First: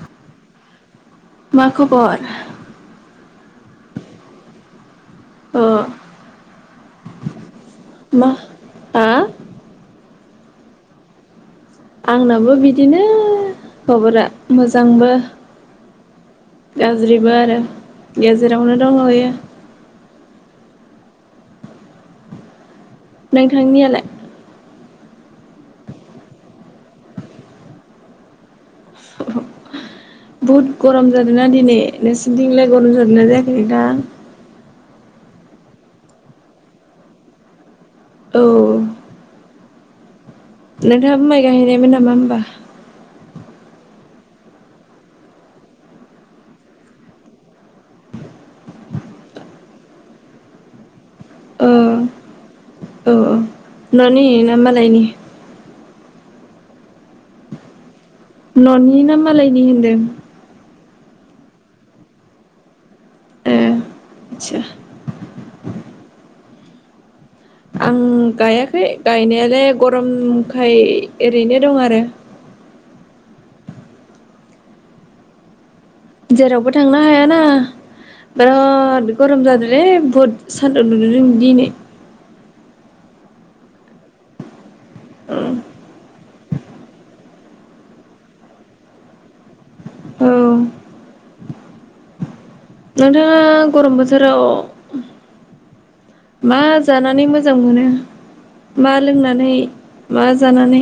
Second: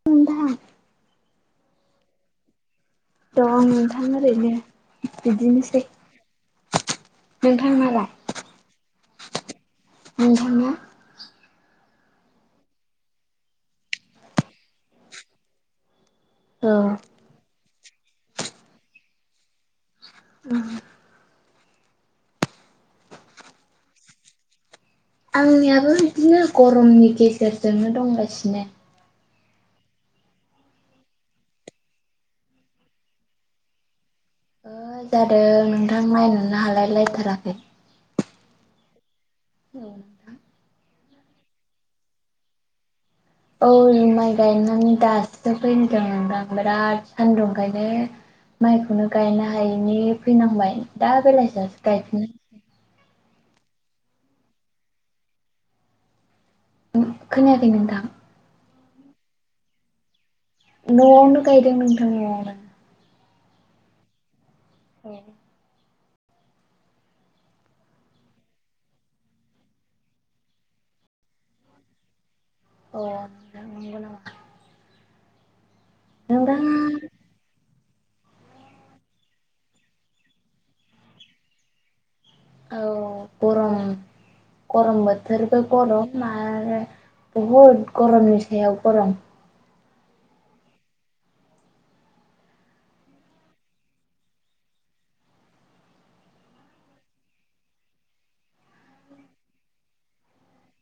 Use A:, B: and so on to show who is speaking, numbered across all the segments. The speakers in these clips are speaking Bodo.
A: [unintelligible]
B: मा खबर
A: दंं नोंथां ओरैनो
B: अ
A: बिदिनोसै नोंथांनालाय
B: मा हो
A: नोंथाङा
B: आंनाबो बिदिनो खबरा मोजांबो
A: औ
B: गाज्रिबो आरो गेजेरावनो दंलाबायो
A: उ [unintelligible]
B: नोंथांनियालाय
A: आंनियाबो बिदिनो गरमनि गेजेरजोंनो दंगासिनो
B: बुहुद गरम जादों ना दिनै नोंसिनिथिंलाय गरम जादोंना जायाखै नोंथां
A: जादों नोंथां नायनोनो हालाय लायथाराखै
B: औ
A: औ
B: नोंथाङाबो माइ गायाहैनायमोन नामा होनबा
A: औ माइ गायनानै दासो फैदों नोंथां बिराद सान्दुंखायनो माइखौनो गायनो हायैनि फैनांबाय दा
B: ओ
A: बेलासियावसो गायफिननो
B: औ औ न'नि ना मालायनि
A: खोनायाखै नोंथां
B: ननि ना मालायनि होनदों
A: न'वावनो गायदों नोंथां नवावनो
B: ए आतसा
A: औ
B: आं गायाखै गायनायालाय गरमखाय ओरैनो दं आरो
A: अ नंगौ नंगौ नामा?
B: जेरावबो थांला
A: नोंथां
B: हायाना बिराद गरमजादोलै बुहुद सान्दुं दुंदों दिनै।
A: औ गरम गरम बोथोरबो गरम [unintelligible] बुहुद गरमनि सायाव गरम
B: औ नोंथाङा गरम बोथोराव मा जानानै मोजां मोनो मा लोंनानै मा जानानै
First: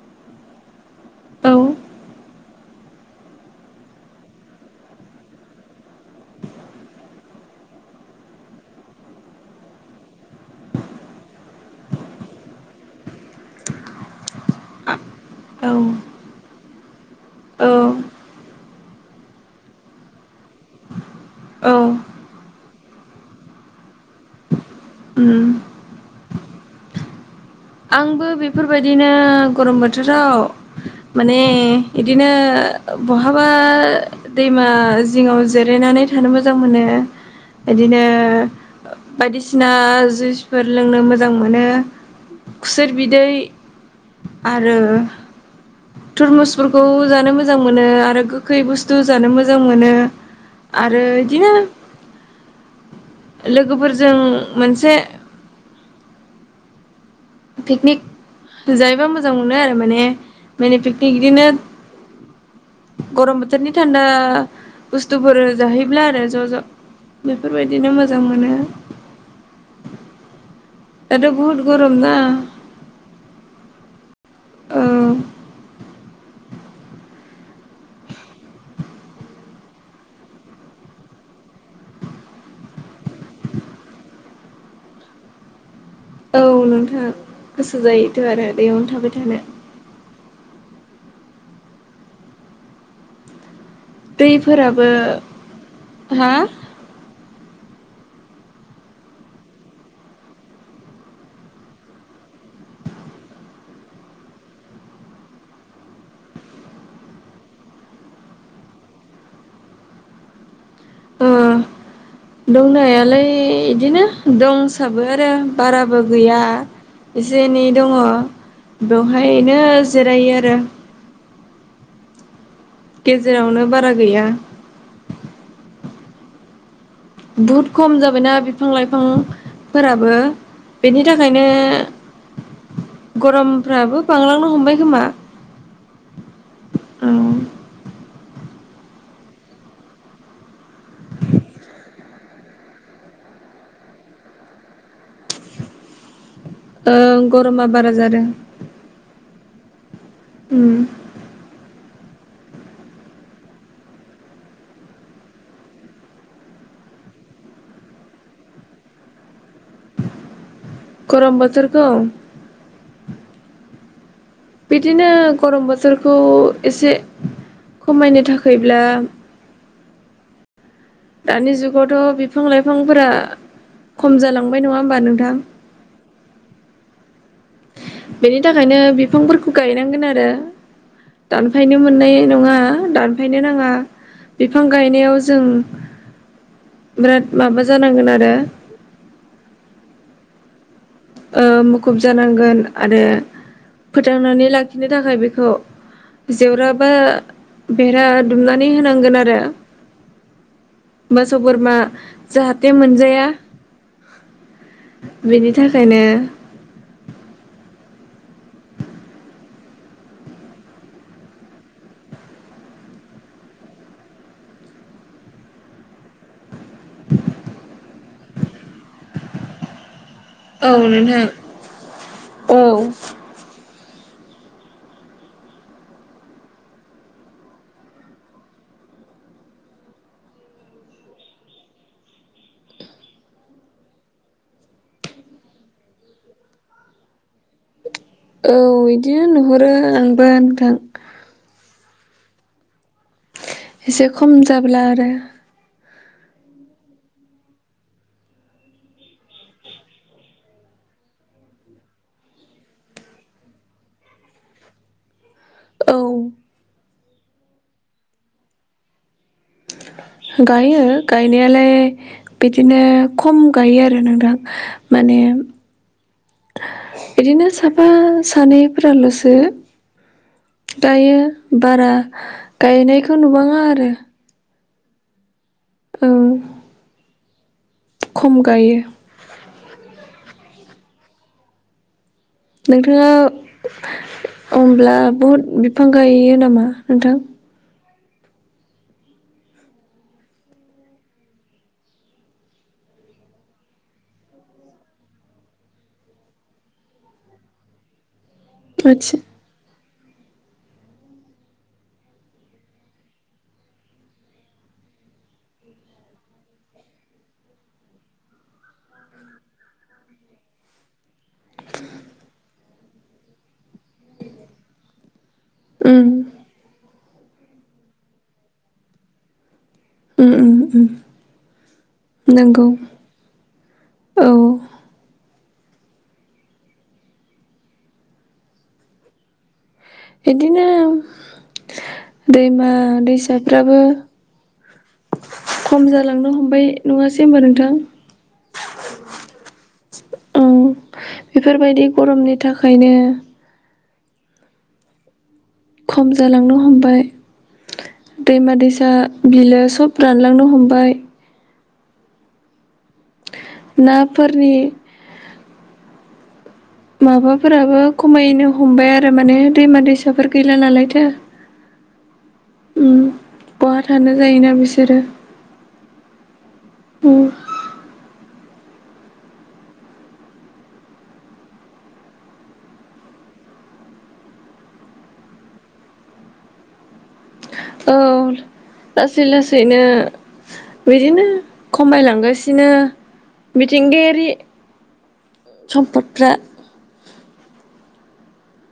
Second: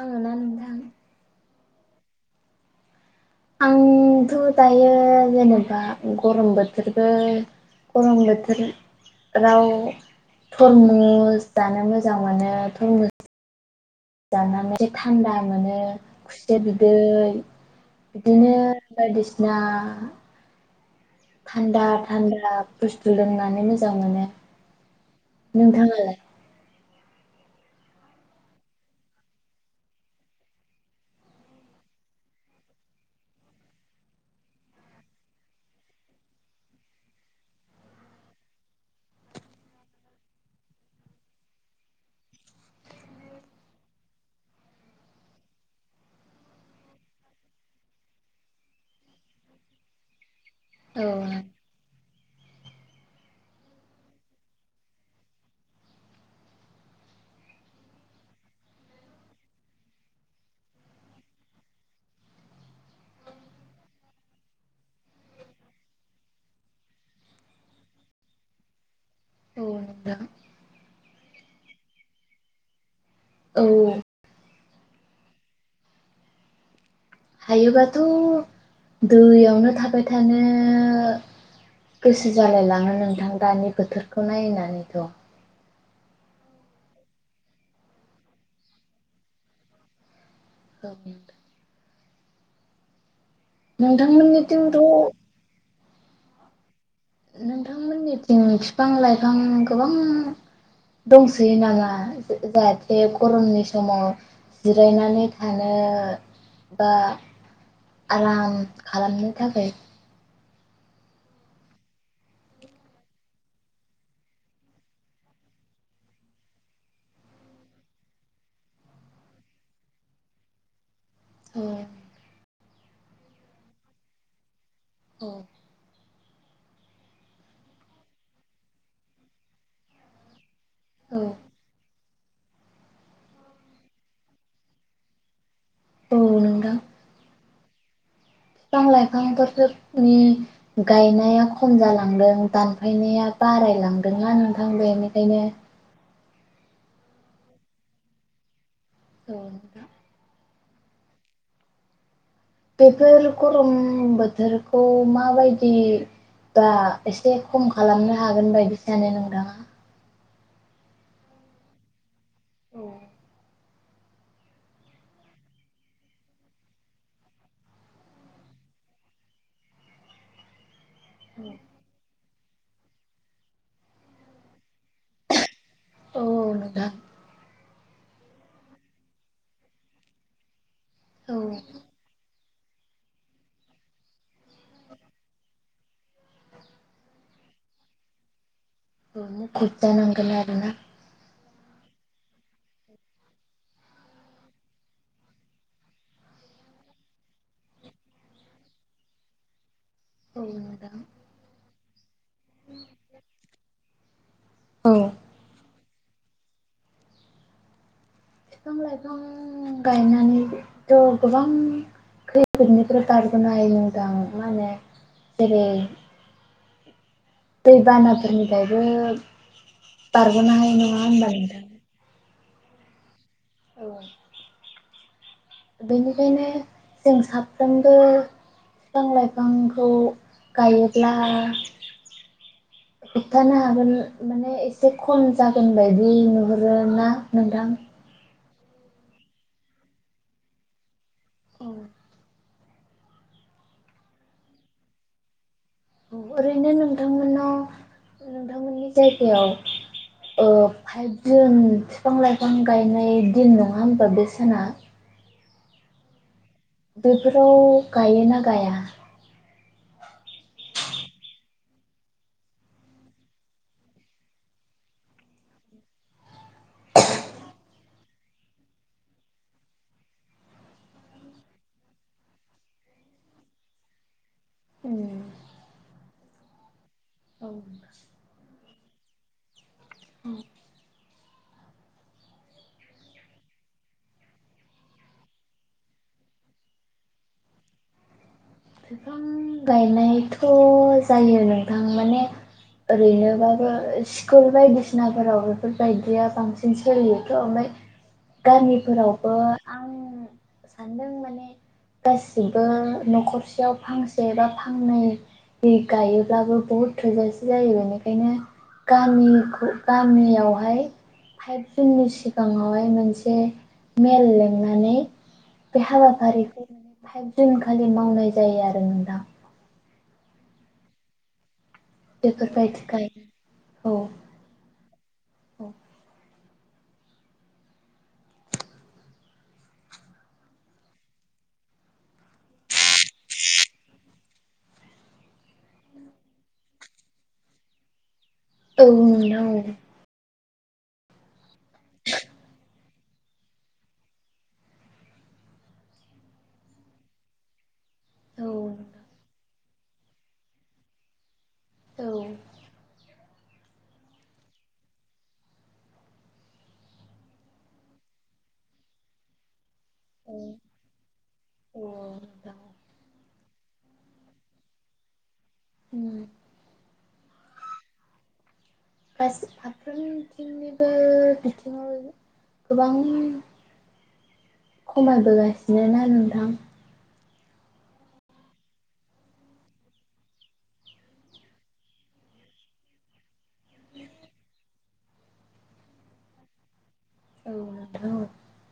A: आङोना नोंथां
B: औ
A: आंथ' दायो जेनेबा गरम बोथोरबो गरम बोथोर राव थरमुस जानो मोजां मोनो थरमु स जानानै एसे थान्दा
B: औ
A: मोनो खुसेर बिदै
B: औ
A: इदिनो बायदिसिना
B: औ
A: थान्दा थान्दा बुस्थु लोंनानै मोजां मोनो
B: उम
A: नोंथाङालाय?
B: आंबो बेफोरबायदिनो गरम बोथोराव माने इदिनो बहाबा दैमा जिङाव जिरायनानै थानो मोजां मोनो इदिनो बायदिसिना जुइसफोर लोंनो मोजां मोनो खुसेर बिदै आरो
A: [inaudible]
B: थुरमुसफोरखौ जानो मोजां मोनो आरो गोखै बुस्थु जानो मोजां मोनो। आरो
A: औ
B: इदिनो लोगोफोरजों मोनसे पिकनिक जायोबा मोजां मोनो आरो माने मिनि पिकनिक इदिनो गरम बोथोरनि थान्दा बुस्थुफोर जाहैब्ला आरो ज' ज' बेफोरबायदिनो मोजां मोनो
A: औ नोंथां
B: दाथ' बहुत गरम ना
A: औ
B: औ
A: हायोबाथ' दैयावनो थाबाय थानो गोसो जालाय लाङो नोंथां दानि बोथोरखौ नायनानैथ'
B: औ नोंथां गोसो जायोथ' आरो दैयावनो थाबाय थानो
A: ओं नोंथांमोननिथिंथ'
B: दैफोराबो हा
A: नोंथांमोननि दिन फिफां लाइफां गोबां दंसोयो नामा जाहाथे गरमनि समाव जिरायनानै थानो बा आराम खालामनो थाखाय
B: ओ
A: [inaudible]
B: दंनायालाय इदिनो दंसाबो आरो बाराबो गैया एसे एनै दङ बेवहायनो जिरायो आरो
A: अ
B: गेजेरावनो बारा गैया
A: औ
B: बुहुत खम जाबायना बिफां लाइफांफोराबो बेनि
A: औ
B: थाखायनो गरमफ्राबो बांलांनो हमबाय खोमा
A: औ नोंथां
B: औ
A: बिफां लाइफां बोथोरनि गायनाया खम जालांदों दानफायनाया बारायलांदोंना नोंथां बेनिखायनो
B: ओं गरमा बारा जादों
A: औ नोंथां
B: उम
A: बेफोर गरम बोथोरखौ माबायदि बा एसे खम खालामनो हागोन बायदि सानो नोंथाङा
B: गरम बोथोरखौ
A: औ
B: बिदिनो गरम बोथोरखौ एसे खमायनो थाखायब्ला दानि जुगावथ' बिफां लाइफांफोरा खम जालांबाय नङा होमबा नोंथां
A: औ औ नोंथां
B: बेनि थाखायनो बिफांफोरखौ गायनांगोन आरो
A: औ
B: दानफायनो मोननाय नङा दान फायनो नाङा बिफां गायनायाव जों बिराद माबा जानांगोन आरो
A: ओ मुखुब जानांगोन आरो ना
B: मुखुब जानांगोन आरो फोथांनानै लाखिनो थाखाय बेखौ जेवराबा बेरा दुमनानै होनांगोन आरो
A: औ नोंथां
B: मोसौ बोरमा जाहाथे मोनजाया
A: औ
B: बेनि थाखायनो
A: बिफां लाइफां गायनानैथ' गोबां खैफोदनिफ्राय बारग'नो हायो नोंथां मा होनो जेरै दैबानाफोरनिफ्रायबो बारग'नो हायो नङा होनबा नोंथां
B: औ
A: औ बेनिखायनो जों साफ्रोमबो बिफां लाइफांखौ गायोब्ला होबथानो हागोन माने एसे खम जागोन बायदि नुहरोना नोंथां
B: औ बिदि नुहरो आंबो नोंथां
A: औ
B: एसे खम जाब्ला आरो
A: ओरैनो नोंथांमोनाव नोंथांमोननि जायगायाव औ फाइभ जुन बिफां लाइफां गायनाय दिन नङा होमबा बे साना
B: औ
A: बेफोराव गायोना गाया
B: गायो गायनायालाय बिदिनो खम गायो आरो नोंदां माने बिदिनो साफा सानैफोराल'सो गायो बारा गायनायखौ नुबाङा आरो
A: ए
B: औ
A: औ
B: खम गायो नोंथाङा होमब्ला बहुद बिफां गायो नामा नोंथां
A: बिफां गायनायथ' जायो नोंथां माने ओरैनोबाबो स्कुल बायदिसिनाफोराव बेफोरबायदिया बांसिन सोलियोथ' ओमफ्राय
B: आदसा
A: गामिफोरावबो आं सानदों माने गासिबो न'खरसेयाव फांसे एबा फांनैयै गायोब्लाबो बहुद थोजासे जायो बेनिखायनो गामिखौ गामियावहाय फाइभ जुननि सिगाङावहाय मोनसे मेल लिंनानै बे
B: उम
A: हाबाफारिखौ फाइभ जुन खालि मावनाय जायो आरो
B: उ उ उम नंगौ
A: बेफोरबायदिखाय औ औ
B: बिदिनो दैमा दैसाफ्राबो खम जालांनो हमबाय नङासै होमबा नोंथां
A: औ औ नोंथां औ
B: बेफोरबायदि गरमनि थाखायनो खम जालांनो हमबाय
A: औ
B: दैमा दैसा बिलो सब रानलांनो हमबाय
A: औ
B: नाफोरनि माबाफोराबो खमायनो हमबाय आरो माने दैमा दैसाफोर
A: औ
B: गैला नालायथो
A: औ नोंथां औ
B: बहा थानो जायोना बिसोरो
A: उम
B: उ
A: गासै फाफ्रोमथिंनिबो बिथिङाव गोबां खमायबोगासिनो ना नोंथां
B: औ लासै लासैनो बिदिनो खमायलांगासिनो मिथिंगायारि सम्पदफ्रा
A: औ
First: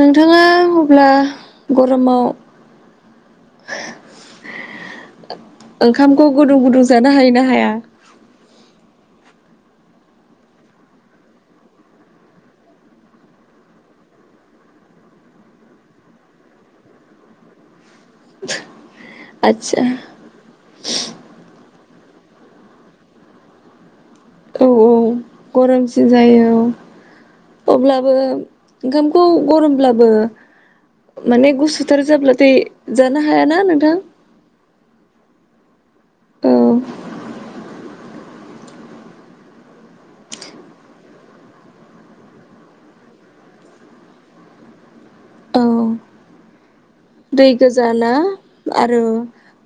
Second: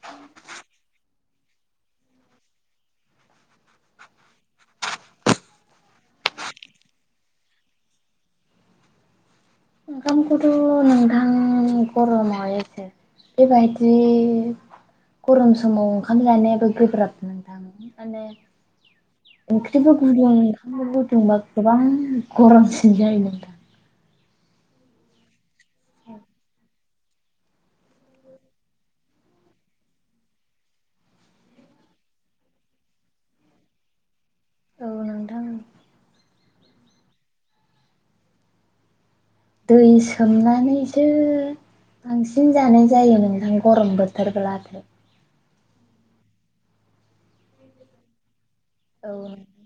B: नोंथाङा अब्ला गरमाव
A: [inaudible]
B: ओंखामखौ गुदुं गुदुं जानो हायो ना हाया
A: ओंखाम खौथ' नोंथां गरमाव बेबायदि गरम समाव ओंखाम जानायाबो गोब्राब नोंथां आरो
B: आदसा
A: ओंख्रिबो गुदुं ओंखाम गुदुंबा गोबां गरमसिन जायोमोन
B: औ औ गरमसिन जायो औ अब्लाबो ओंखामखौ गरमब्लाबो माने गुसुथार जाब्लाथाय जानो हायाना नोंथां
A: औ नोंथां
B: औ
A: दै सोमनानैसो बांसिन जानाय जायो नोंथां गरम बोथोरब्ला
B: औ दै गोजाना आरो
A: औ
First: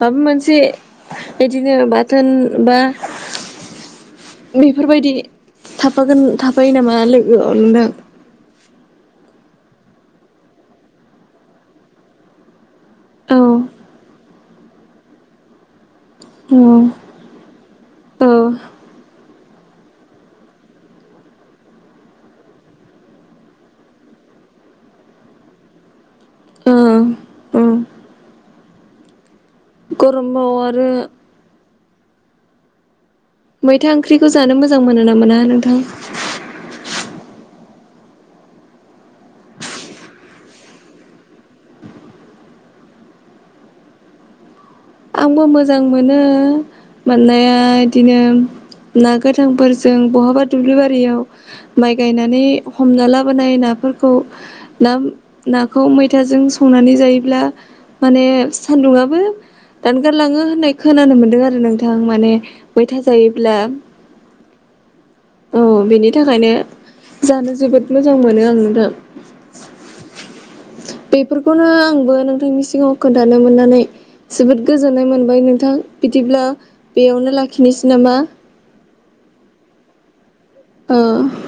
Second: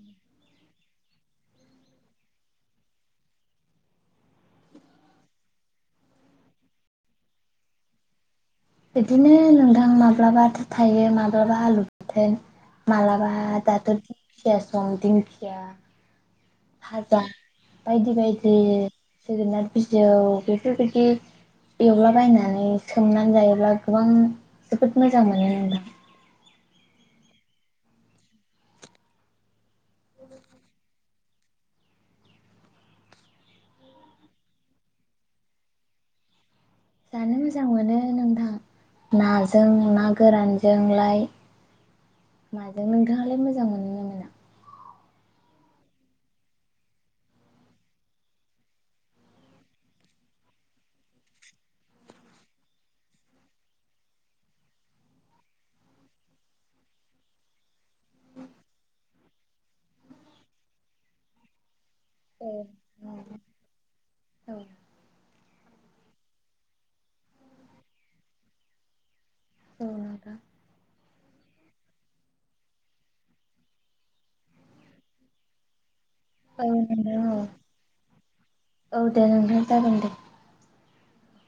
B: माबा मोनसे बिदिनो बाथोन बा बेफोरबायदि थाफागोन थाफायो नामा लोगोआव नोंथां
A: बिदिनो नोंथां माब्लाबाथ' थायो माब्लाबा आलु बाथोन माब्लाबा
B: औ
A: दाथ' दिंखिया सम दिंखिया
B: उम
A: भाजा बायदि बायदि जोगोनाट बिजौ बेफोरबायदि एवलाबायनानै सोमनानै जायोब्ला गोबां जोबोद मोजां मोनो नोंथां
B: औ औ गरमबाव आरो मैथा ओंख्रिखौ जानो मोजां मोनो ना मोना नोंथां
A: जानो मोजां मोनो नोंथां नाजों ना गोरानजोंलाय माजों नोंथाङालाय मोजां मोनो ना मोना
B: आंबो मोजां मोनो मोननाया बिदिनो ना गोथांफोरजों बहाबा दुब्लि बारियाव माइ गायनानै हमना लाबोनाय नाफोरखौ ना नाखौ मैथाजों संनानै जायोब्ला माने सान्दुंआबो दानगारलाङो होननाय खोनानो मोनदों आरो नोंथां माने
A: औ
B: मैथा
A: औ
B: जायोब्ला
A: औ
B: औ बेनि थाखायनो जानो जोबोद मोजां मोनो आं नोंथां
A: नोंथां
B: बेफोरखौनो आंबो नोंथांनि सिगाङाव खोन्थानो मोननानै जोबोद गोजोननाय मोनबाय नोंथां बिदिब्ला
A: औ नोंथां
B: बेयावनो
A: औ
B: लाखिनोसै नामा
A: औ दे नोंथां जागोन दे
B: ओ